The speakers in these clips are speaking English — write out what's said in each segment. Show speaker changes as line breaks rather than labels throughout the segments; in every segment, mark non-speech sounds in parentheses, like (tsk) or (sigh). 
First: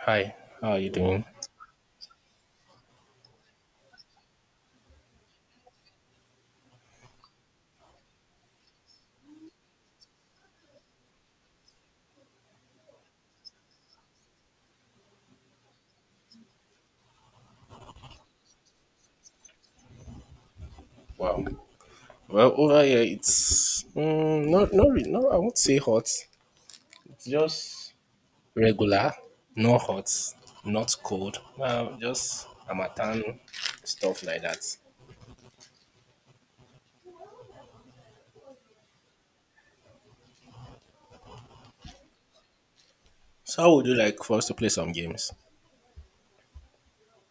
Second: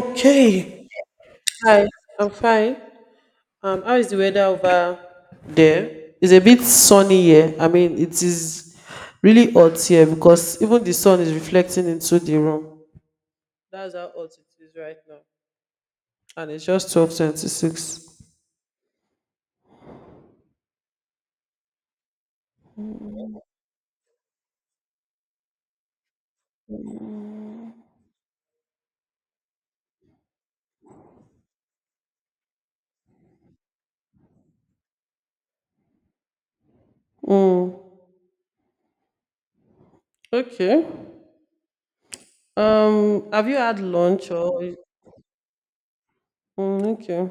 Hi, how are you doing?
Hi, I'm fine. How is the weather over there? It's a bit sunny here. I mean, it is really hot here because even the sun is reflecting into the room. That's how hot it is right now. And it's just 12:26.
Wow. Well, over here it's not really, no. I won't say hot. It's just regular, no hot, not cold. Well, just Amatan stuff like that.
Mm. Okay. Have you
So how
had
would you like
lunch
for us to play
or
some games?
mm, okay.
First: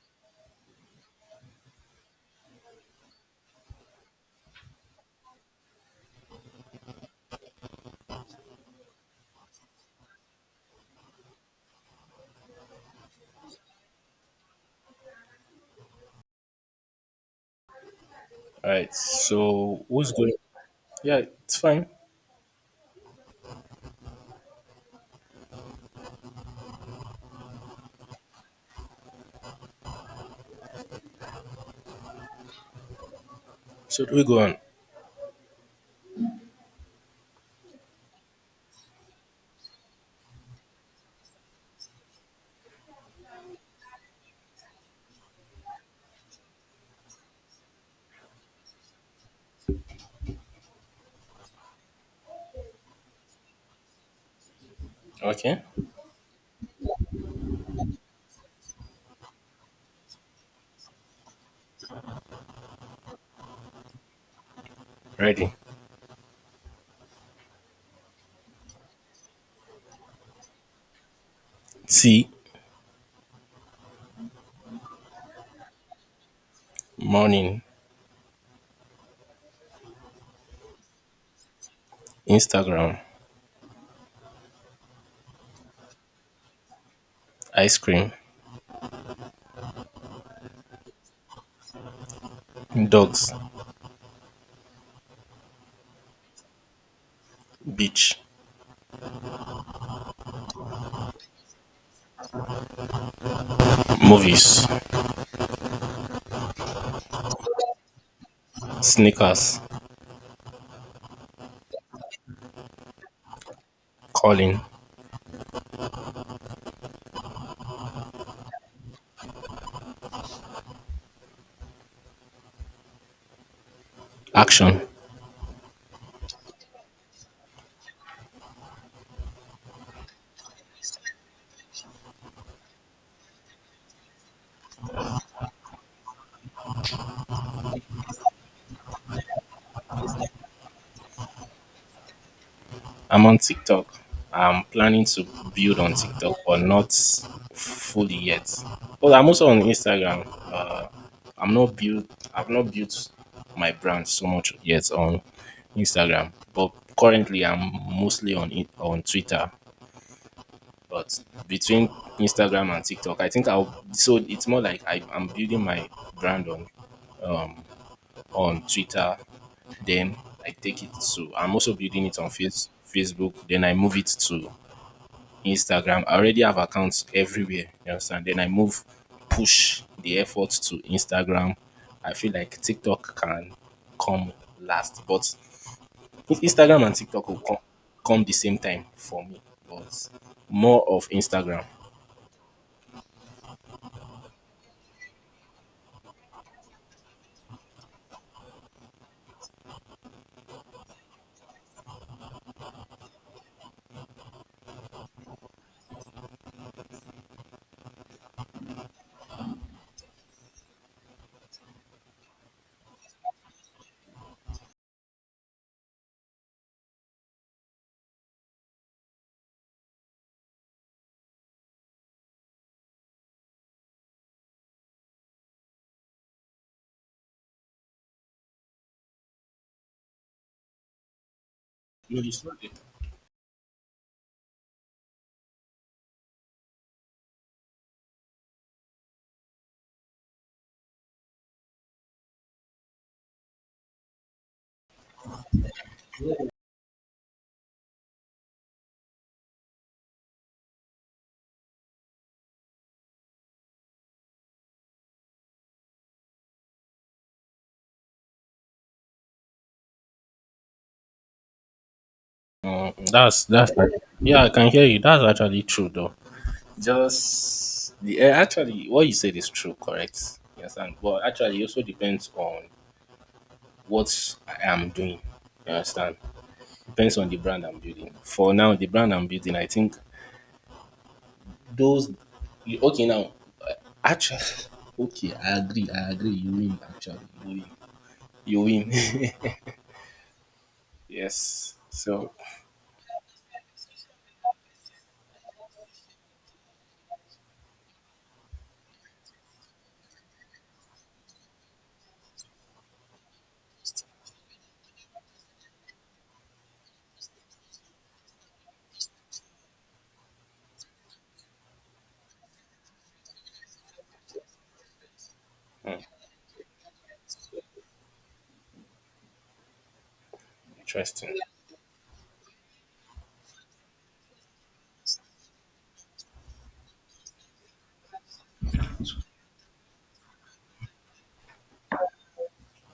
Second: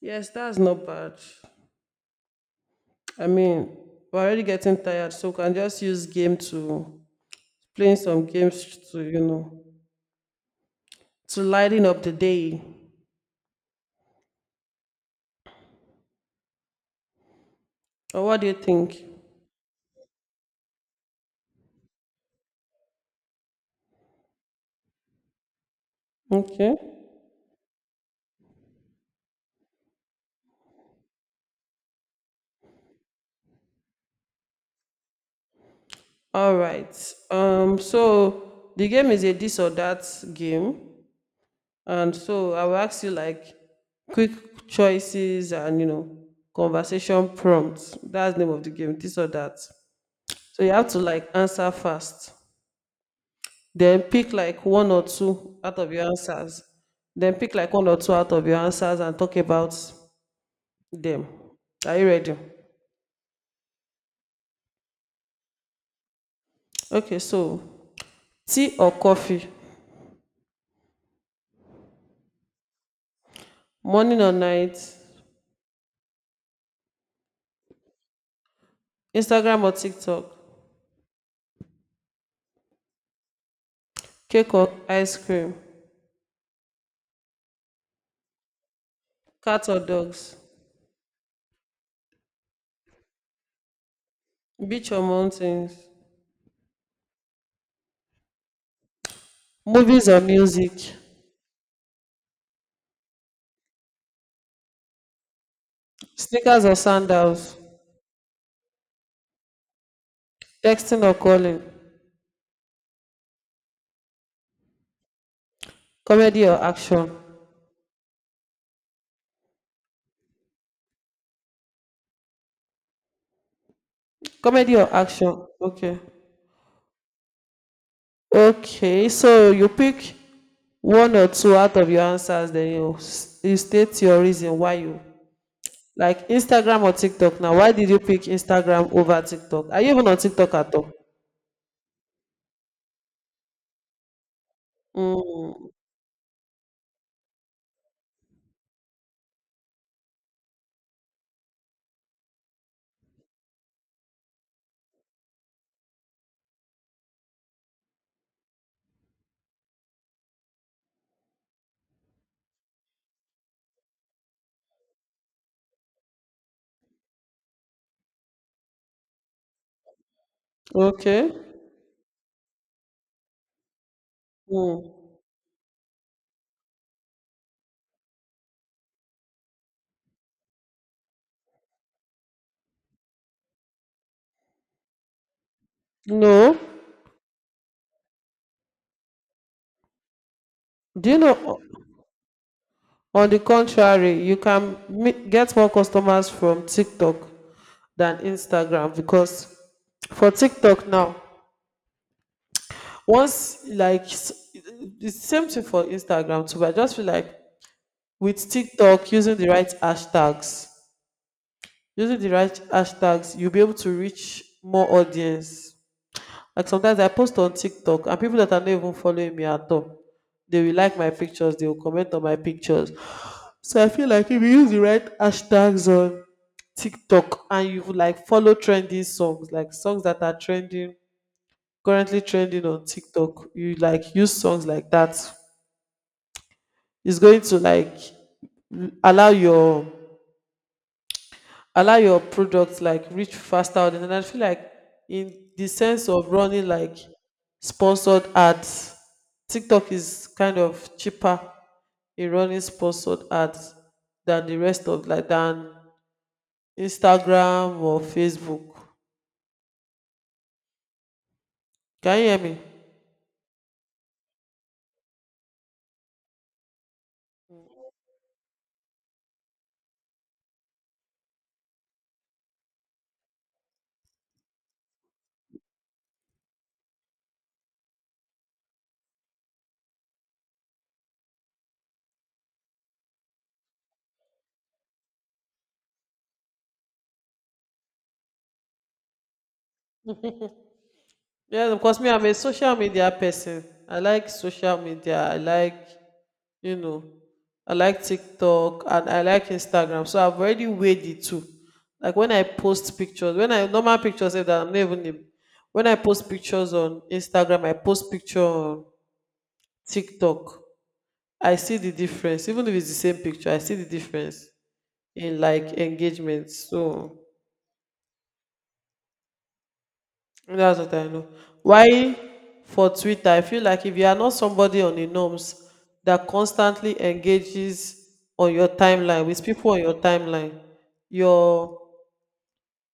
Yes, that's not bad. I mean, we're already getting tired, so we can just use game to playing some games to, to lighten up the day. Or what do you
All right.
think?
So who's going? Yeah, it's fine.
Okay.
So we go on.
All right. So the game is a this or that game. And so I will ask you like quick choices and you know conversation prompts. That's the name of the game, this or that. So you have to like answer fast. Then pick like one or two
Okay.
out of your answers. Then pick like one or two out of your answers and talk about them. Are you ready?
Ready.
Okay, so tea or coffee?
Tea,
Morning or night?
morning,
Instagram or tiktok?
Instagram,
Cake or ice cream?
ice cream,
Cat or dogs?
dogs,
Beach or mountains?
beach,
Movies or music?
movies,
Sneakers or sandals?
sneakers,
Texting or calling?
calling,
Comedy or action? Comedy
action.
or action, okay. Okay, so you pick one or two out of your answers then you state your reason why you like instagram or tiktok. Now why did you pick instagram over tiktok? Are you even on tiktok at all?
I'm on TikTok. I'm planning to
Mm,
build on TikTok, but not fully yet. But I'm also on Instagram. Uh, I'm not built. I've not built my brand so much yet on Instagram. But currently, I'm mostly on it on Twitter. But between Instagram and TikTok, I think I'll. So it's more like I'm building my brand on Twitter. Then I take it
okay.
to. I'm also building it on Facebook. Then I move it to
Mm.
Instagram. I already have accounts everywhere. You understand? Then I move, push the effort to Instagram. I feel like TikTok can come last, but if
No,
Instagram and TikTok will come the same time for me. But more of
do you know?
Instagram.
On the contrary, you can get more customers from TikTok than Instagram because for TikTok now, once the same thing for Instagram too, but I just feel like with TikTok using the right hashtags, using the right hashtags, you'll be able to reach more audience. Like sometimes I post on tiktok and people that are not even following me at all, they will like my pictures, they will comment on my pictures. So I feel like if you use the right hashtags on tiktok and you like follow trending songs, like songs that are trending, currently
No, it's not.
trending on tiktok, you like use songs like that, it's going to like allow your allow your product like reach faster audience. And I feel like in the sense of running like sponsored ads, tiktok is kind of cheaper in running sponsored ads than the rest of than instagram or facebook. Can you hear me?
That's yeah. I can hear you. That's actually true, though. Just actually what you said is true, correct? You understand? But actually, it also depends on what I am doing. You understand? Depends on the brand I'm building. For now, the brand I'm building, I think those. Okay, now eh, actually, (laughs) okay, I agree. I agree. You win. Actually, you win. You win. (laughs)
Yeah,
Yes.
because me, I'm
So
a social media person. I like social media. I like, you know, I like TikTok and I like Instagram. So I've already weighed the two. Like when I post pictures, when I normal pictures say that I'm not when I post pictures on Instagram, I post picture on TikTok. I see the difference. Even if it's the same picture, I see the difference in like engagement. So that's what I know.
interesting.
Why for Twitter? I feel like if you are not somebody on the norms that constantly engages on your timeline with people on your timeline, your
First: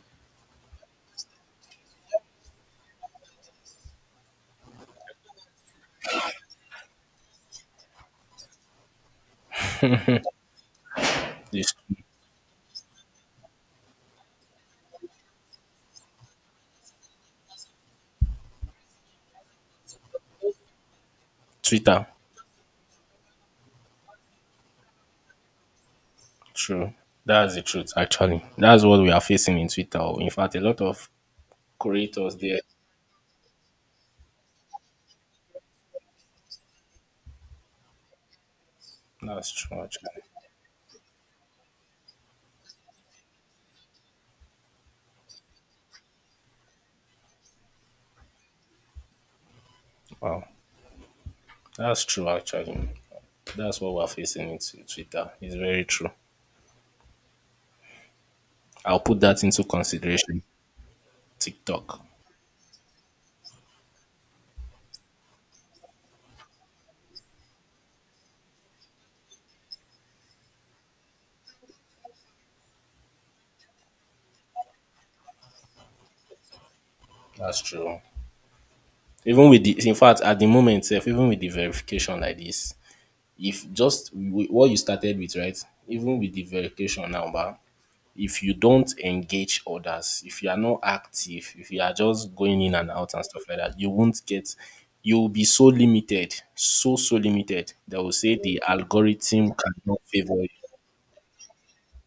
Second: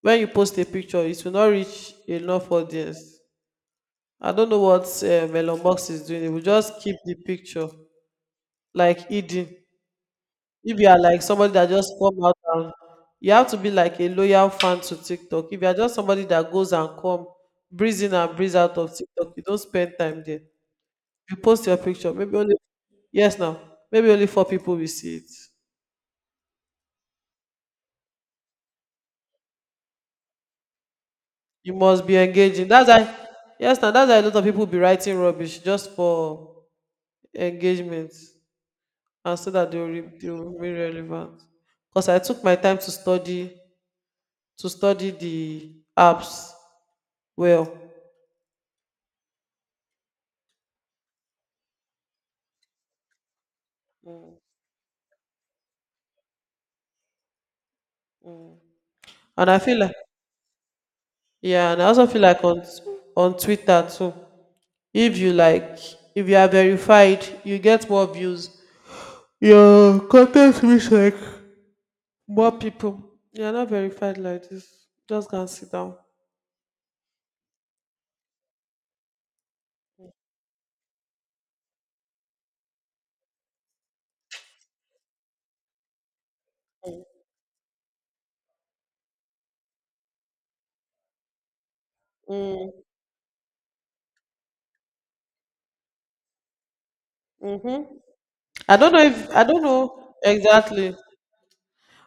when you post a picture, it will not reach enough audience. I don't know what Elon Musk is doing. He will just keep the picture like hidden. If you are like somebody that
This
just come out and you have to be like a loyal fan to TikTok. If you are just somebody that goes and come, breeze in and breeze out of TikTok, you don't spend time there. You post your
Twitter,
picture, maybe only yes now, maybe only four people will see it.
true. That's the truth. Actually, that's what we are facing in Twitter. In fact, a lot of
You must be
creators there.
engaging. That's why yes now, that's why a lot of people be writing rubbish just for engagement and so
That's
that they
true,
will,
actually.
they will be relevant. Because I took my time to study the apps well.
Wow. That's true, actually. That's what we're facing into Twitter. It's very true. I'll put that
And I
into
feel like
consideration.
yeah, and I
TikTok.
also feel like on Twitter too, if you like, if you are verified, you get more views. Your content reach like more people. You are not verified like this. Just go and sit down.
That's true. Even with the, in fact, at the moment, itself, even with the verification like this, if just what you started with, right? Even with the verification now, bah, if you don't engage others, if you are not active, if you are just going in and out and stuff like that, you won't get, you'll be so limited, so, so limited. They will say the
I
algorithm
don't
cannot
know
favor you.
exactly.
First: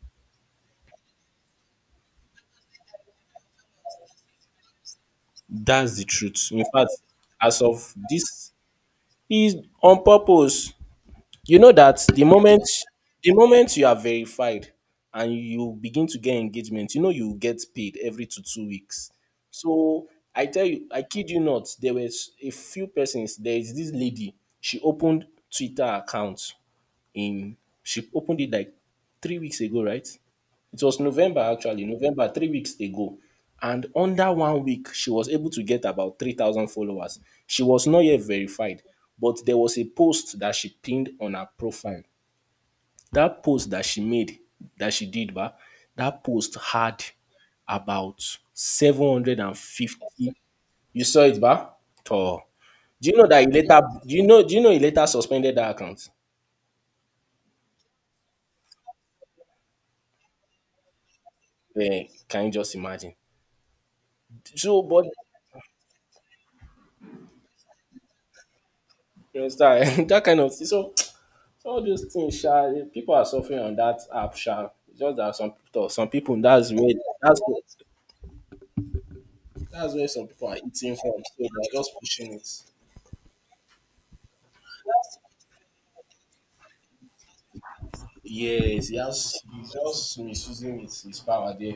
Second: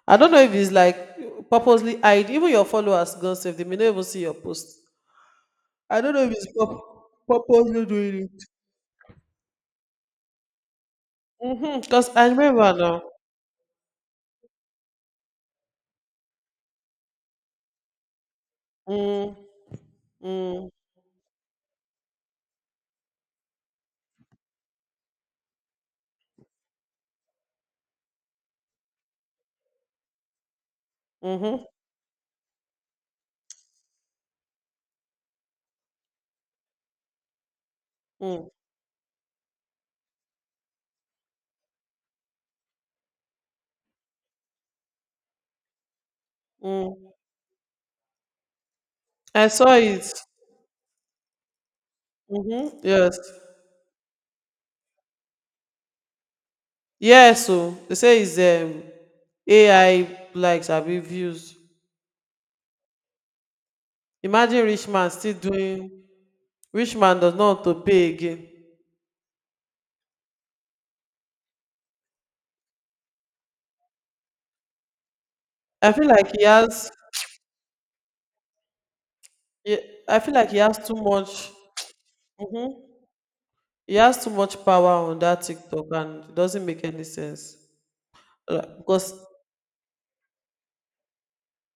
I don't know if it's like purposely hide. Even your followers gone safe. They may not even see your post.
That's
I
the
don't know if it's
truth. In fact, as
purposely
of
doing it.
this, is on purpose. You know
Mm-hmm.
that
Because
the
I
moment
remember now.
the moment you are verified and you begin to get engagement, you get paid every two weeks.
Mm,
So I tell
mm,
you, I kid you not, there was a few persons. There is this lady. She opened Twitter account in she opened it like 3 weeks ago, right? It was November,
mm-hmm,
actually, November 3 weeks ago. And under one week, she was able to get about 3,000 followers. She was not yet
mm,
verified, but there was a post that she pinned on her profile. That post that she made, that she did, but that post had
mm.
about
I saw it.
750. You saw it, ba? Oh.
Mm-hmm.
Do
Yes.
you know that he later do you know he later suspended that account?
Yes. So they say it's AI likes have been views.
Can you just imagine?
Imagine
So
rich
but
man still doing. Rich man does not want to pay again.
you understand (laughs) that kind of thing. So all those things, sha, people are suffering on that app, sha. It's just that some people,
I feel
some
like
people,
he has.
that's where, that's where
I
some
feel
people
like he
are
has too
eating from. So they're
much.
just pushing it.
Mm-hmm. He has too much power on that TikTok, and it doesn't make any sense. Like,
Yes,
because,
he's just misusing his power there.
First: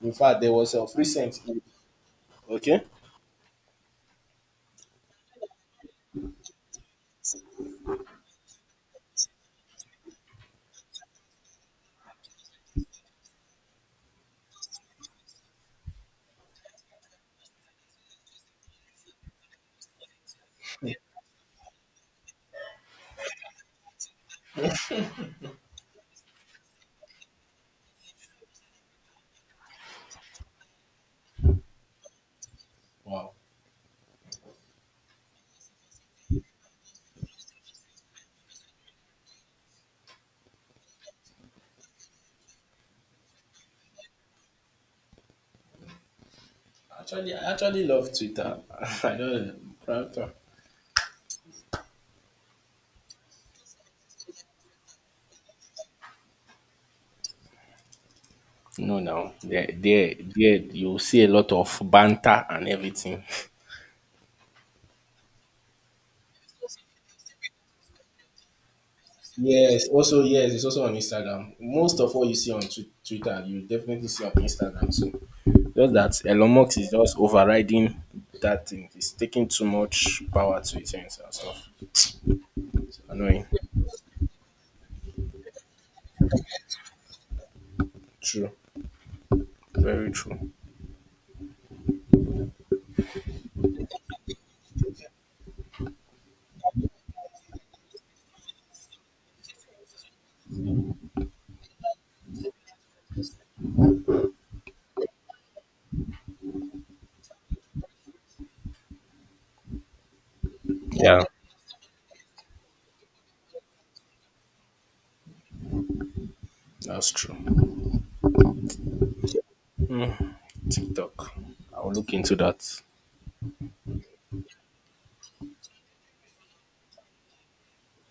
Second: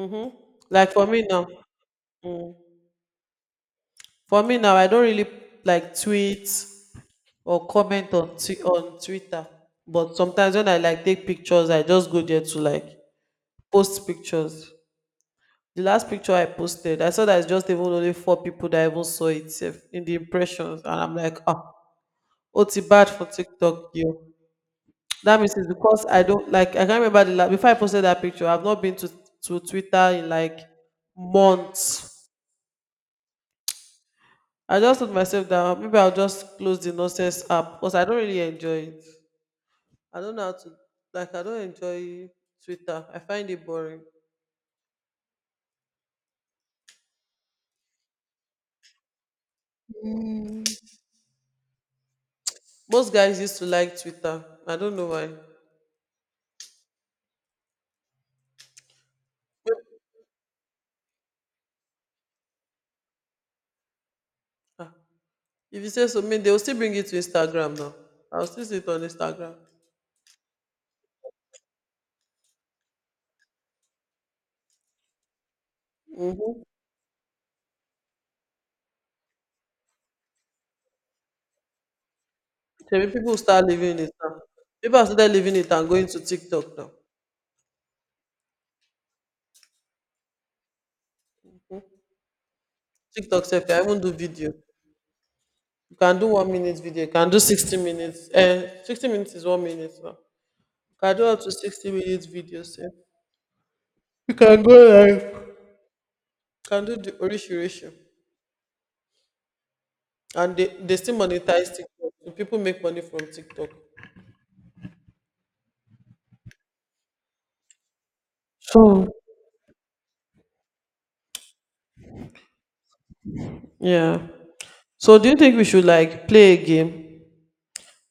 In fact, there was a
like for me
recent.
now, mm,
Okay.
for me now, I don't really like tweet or comment on on Twitter. But sometimes when I like take pictures, I just go there to like post pictures. The last picture I posted, I saw that it's just even only four people that even saw it sef in the impressions, and I'm like, ah, oh, it's bad for TikTok, yo. That means it's because I don't like. I can't remember the last before I posted that picture. I've not been to Twitter in like months.
Wow.
I just told myself that maybe I'll just close the nonsense app because I don't really enjoy it. I don't know how to I don't enjoy Twitter. I find it boring.
Actually, I actually love Twitter. (laughs) I don't know.
Mm. Most guys used to like Twitter. I don't know why.
No, now there, you see a lot of banter and everything.
Ah, if you say so, mean they will still bring it to Instagram now. I'll still see it on Instagram.
Yes, also yes, it's also on Instagram. Most of what you see on Twitter, you definitely see on Instagram too. Just that Elon
Mm-hmm.
Musk is just overriding that thing. It's taking too much power to his hands and stuff. It's
People will
annoying.
start leaving it now. People are started leaving it and going to TikTok now.
True. Very true.
TikTok self, I even do video. You can do 1 minute video. You can do 60 minutes. Eh, 60 minutes is 1 minute now. You can do up to 60 minutes video self. You can go live. You can do the orishirishi. And they still
Yeah.
monetize TikTok. So people make money from TikTok.
That's true.
So
TikTok. I'll look into that.
yeah. So do you think we should like play a game?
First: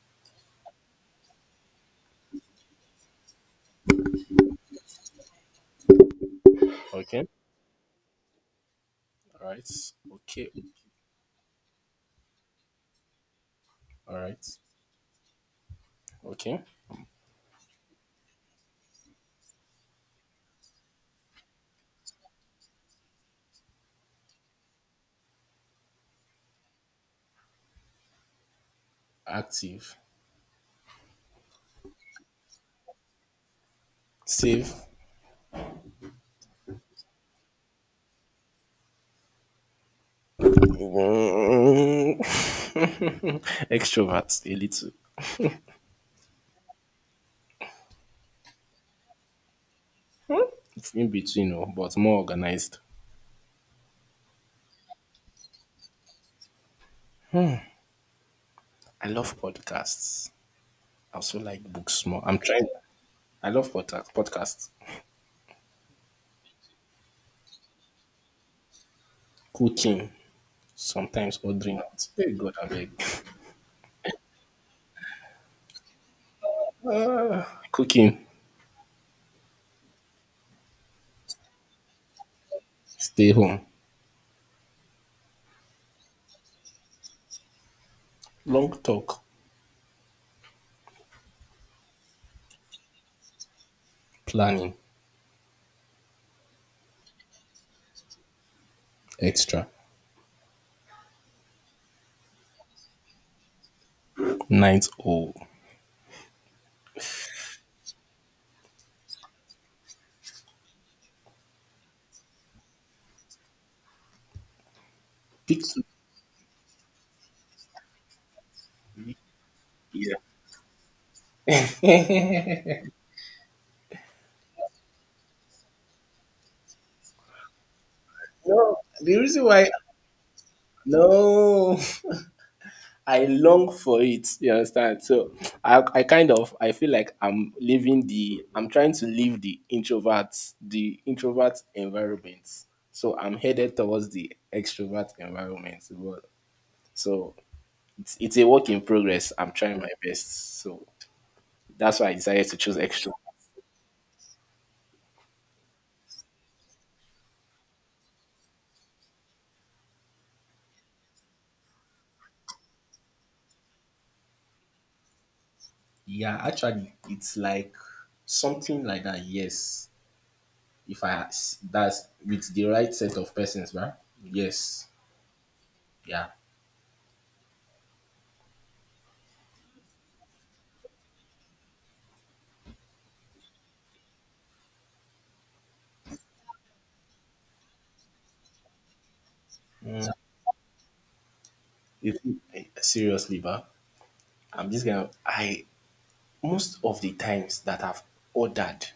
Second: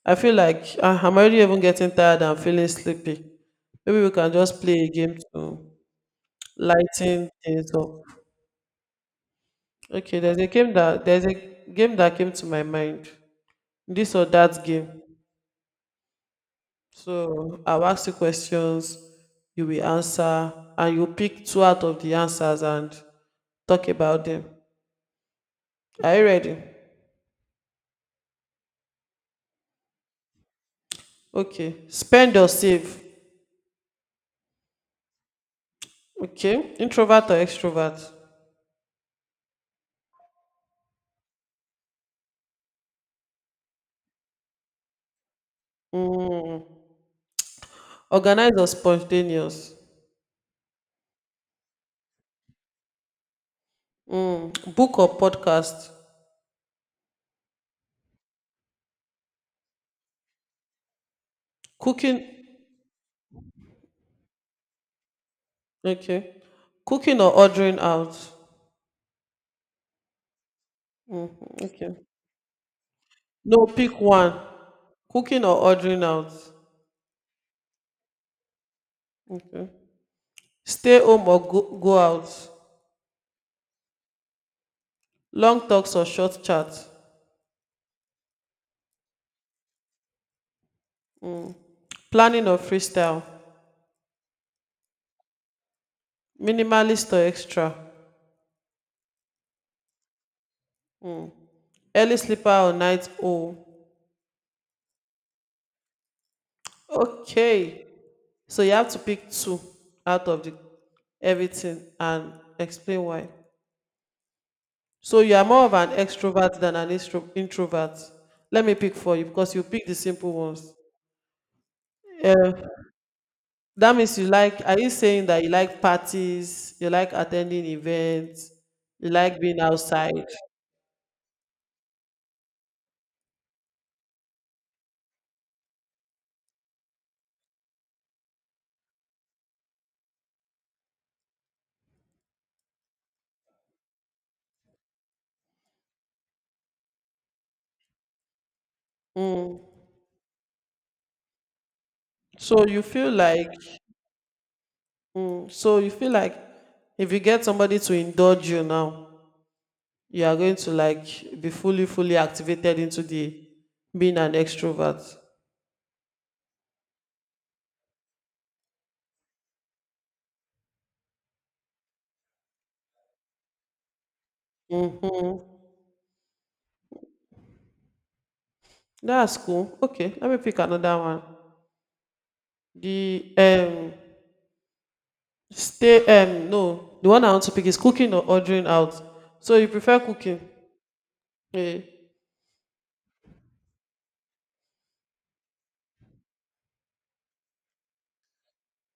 I feel like ah, I'm already even getting tired and feeling sleepy. Maybe we can just play a game to
Okay.
lighten things up.
All right.
Okay, there's a
Okay.
game that there's a game that came to my mind.
All
This or
right.
that game.
Okay.
So I'll ask you questions, you will answer, and you pick two out of the answers and talk about them. Are you ready?
Active.
Okay. Spend or save?
Save.
Okay. Introvert or extrovert?
(laughs) Extrovert. A little.
Mm. Organized or spontaneous?
In between, oh, but more organized.
Mm. Book or podcast?
I love podcasts. I also like books
Cooking.
more. I'm trying. I love podcasts. Podcasts,
Okay. Cooking or ordering out?
cooking, sometimes ordering
Okay.
out. Hey God, I beg. (laughs)
No, pick one. Cooking or ordering out?
Cooking,
Okay. Stay home or go out?
stay home,
Long talks or short chats?
long talk,
Planning or freestyle?
planning,
Minimalist or extra?
extra,
Early sleeper or night owl?
night owl.
Okay. So you have to pick two out of the everything and explain why. So you are
Big
more of an extrovert than an introvert. Let me pick for you because you pick the
Yeah.
simple ones. Uh, that means you like. Are you saying that you like parties? You like attending events?
No,
You
the
like
reason
being
why
outside?
no. (laughs) I long for it. You understand? So I feel like I'm living the I'm trying to leave the introvert environment. So I'm headed towards the extrovert environment. But- So it's a work in progress. I'm
Mm.
trying my best. So that's why I decided to
So
choose
you feel
extrovert.
like. Mm, so you feel like if you get somebody to indulge you now, you are going to like be fully fully activated into the being an extrovert.
Yeah, actually, it's like something like that. Yes, if I that's with the right set of persons, right? Yes.
Hmm,
Yeah.
that's cool. Okay, let me pick another one, the stay no, the one I want to pick is cooking or ordering out. So you prefer cooking, yeah.
You see, seriously, ba, I'm just gonna. I most of the times that I've ordered,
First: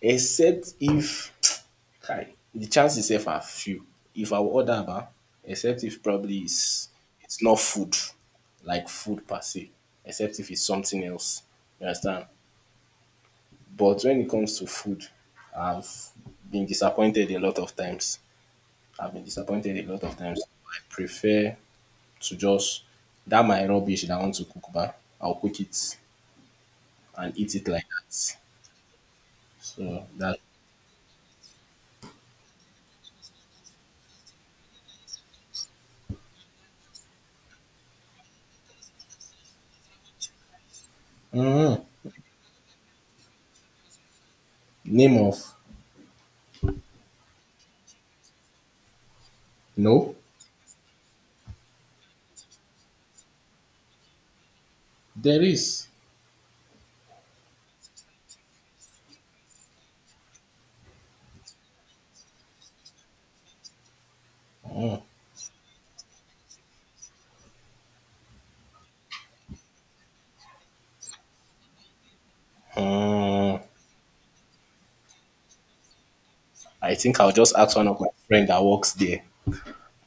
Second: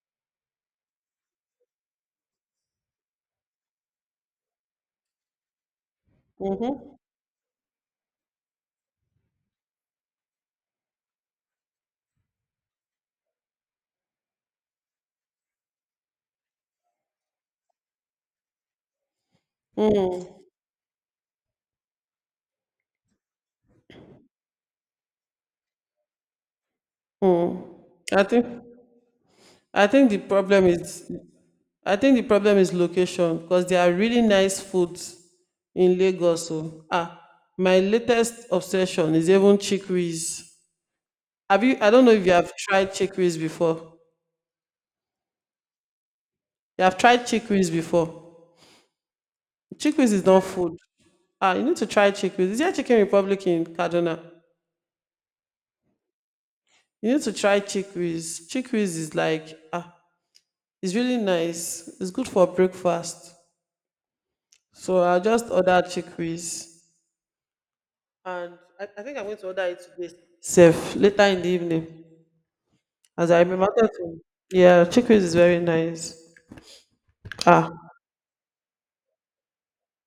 except if (tsk) Kai, the chances if are few. If I will order, ba, except if probably it's
Mm-hmm.
it's not food, like food per se, except if it's something else. You understand? But when it comes to food, I've been disappointed a lot of times. I've been disappointed a lot of times. I prefer to just that my rubbish that I want to cook back, I'll cook it and eat
Mm-hmm.
it like
i
that.
think I
So
think the
that
problem is I think the problem is location because there are really nice foods in lagos so ah, my latest obsession is even chickpeas. Have
Mm,
you? I don't know if you have tried chickpeas before.
name of
You have tried chickpeas before. Chickpeas
no,
is not food. Ah, you need to try chickpeas. Is there Chicken Republic in Kaduna?
there is.
You need to try chickpeas. Chickpeas is like ah, it's really nice. It's good for breakfast. So
Mm,
I just ordered chickpeas, and I think I'm going to order it today. Safe later in the evening, as I
mm.
remember to. Yeah, chickpeas is very nice.
I think I'll just
Ah,
ask one of my friend that works there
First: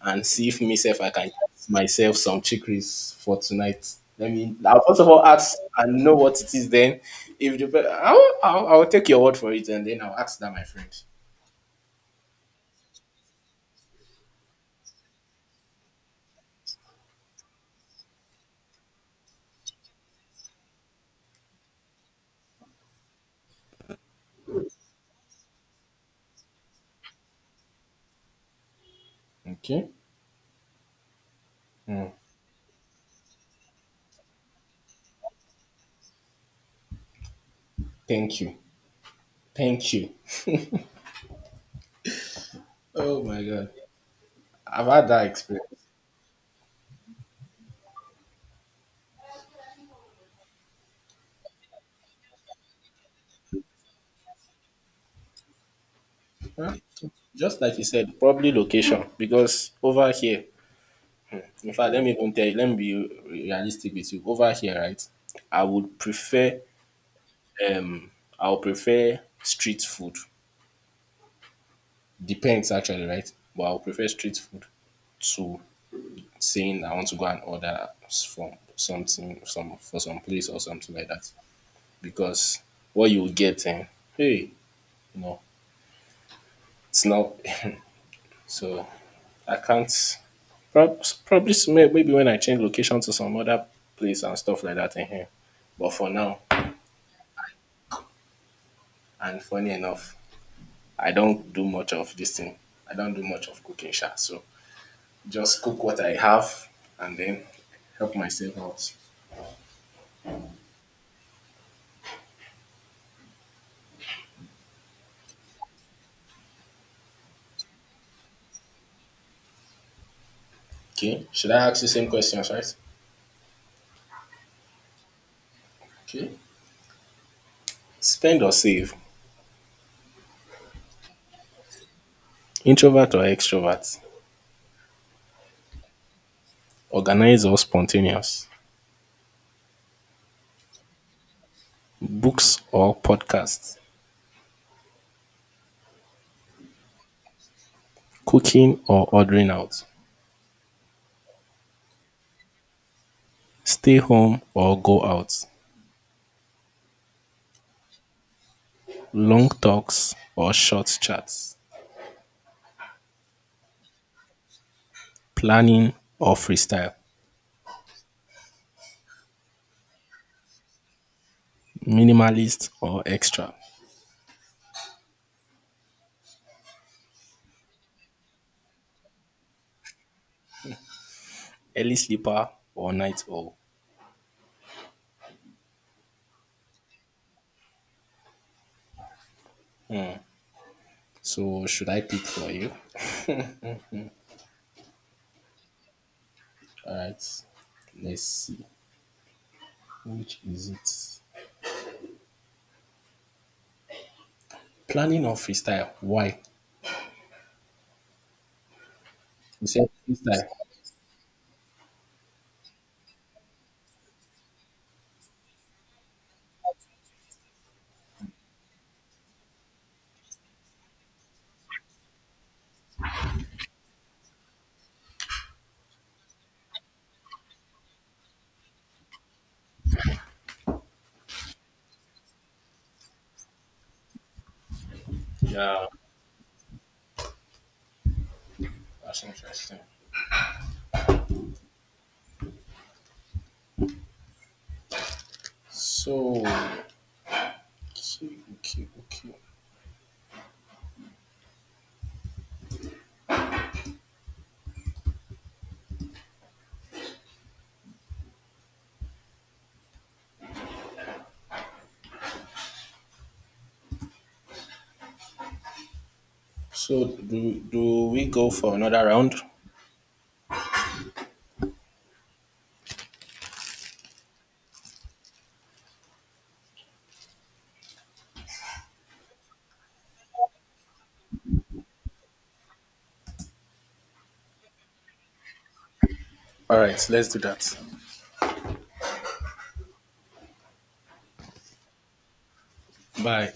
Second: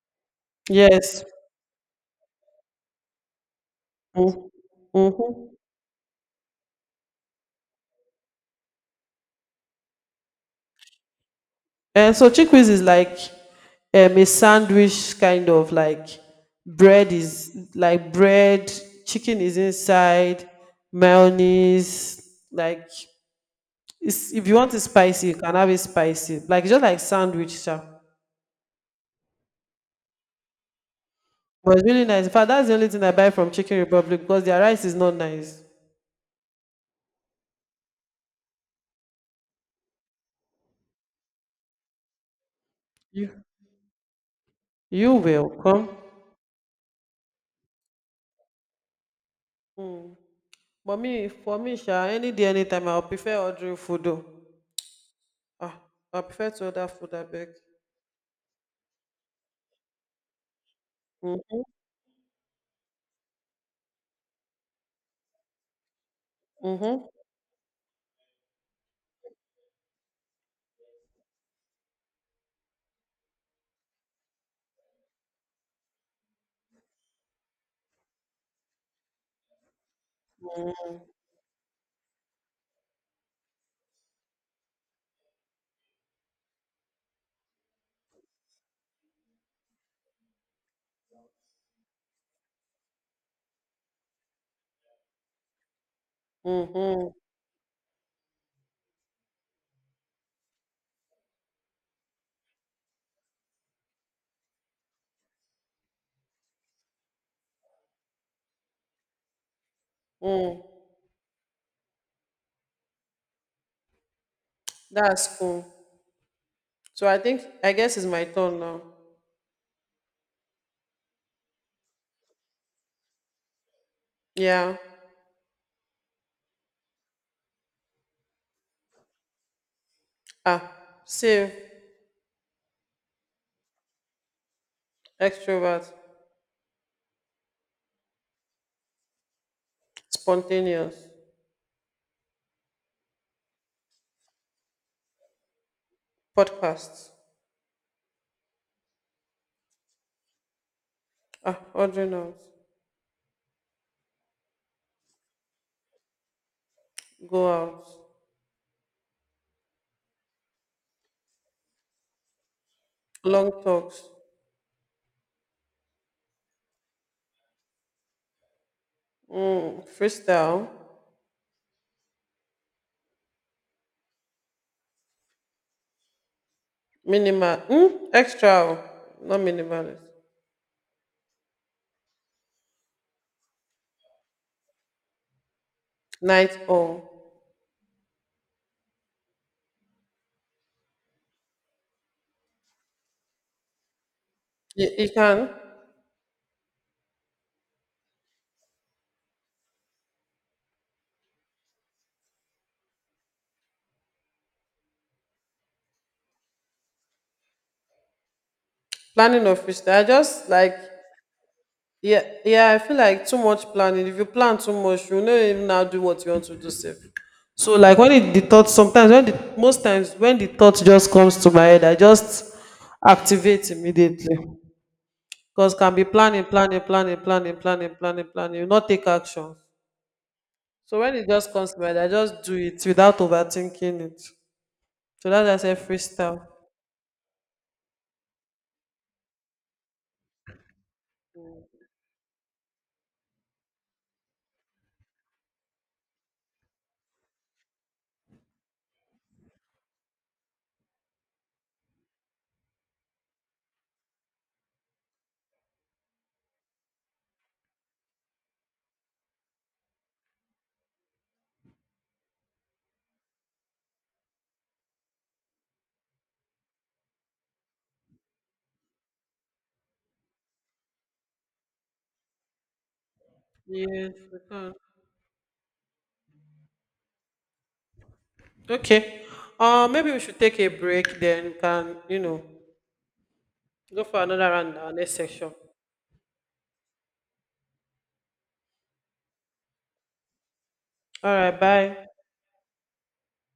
and see if myself I
yes.
can get myself some chickpeas for tonight. Let
Mm-hmm.
me. I'll first of all ask
Mm-hmm.
and know what it is. Then, if I'll take your word for it, and then I'll ask that my friend.
And so chickpeas is like a sandwich kind of like bread, is like bread, chicken is inside, mayonnaise, like it's, if you want it spicy, you can have it spicy. Like just like sandwich, sha.
Okay.
But it's really nice. In fact, that's the only thing I buy from Chicken Republic because their rice is not nice.
Thank you. Thank you. Oh
You
my god. I've had
you
that
welcome.
experience.
Mm. But me, for me, sha, any day, anytime, I'll prefer ordering food. Though. Ah, I prefer to
Huh?
order food, I beg.
Just like you said, probably location because over here, in fact, let me even tell you, let me be realistic with you. Over here, right? I would prefer
Mm-hmm.
um, I would prefer street food. Depends actually, right? But I would prefer street food to saying I want to go and order from something, some place or something like that. Because what you will get, hey, you know, it's not. (laughs) So I can't. Probably maybe when I change location to some other place and stuff like that in here. But for now,
Mm-hmm.
and funny enough, I don't do much of this thing. I don't do much of cooking, sha. So just cook what I have and then help myself out.
Mm. That's cool. So I think I guess it's my turn now.
Okay. Should I ask you same questions, right?
Yeah.
Okay. Spend or save?
Ah. Save.
Introvert or extrovert?
Extrovert.
Organize or spontaneous?
Spontaneous.
Books or podcasts?
Podcasts.
Cooking or ordering out?
Ah. Ordering out.
Stay home or go out?
Go out.
Long talks or short chats,
Long talks.
planning or freestyle,
Mm. Freestyle.
minimalist or extra,
Minimal. Mm. Extra. Not minimalist.
early sleeper or night owl.
Night owl.
So should I pick for you?
You can.
All right. Let's see. Which is it? Planning or freestyle? Why?
Planning of
You said
freestyle. I just
freestyle.
like yeah, yeah, I feel like too much planning. If you plan too much, you know, even now do what you want to do safe. So like when it, the thought sometimes when the most times when the thought just comes to my head, I just activate immediately. Because can be planning, planning, planning, planning, planning, planning, planning. You not take action. So when it just comes to my head, I just do it without overthinking it. So that's I said
Yeah,
freestyle.
that's interesting. So okay, okay, okay. So do we go for another round?
Yes, we can. Okay. Maybe we should take a break then. We Can you know go for another round in our next section.
All right, let's do that.
All right, bye.
Bye.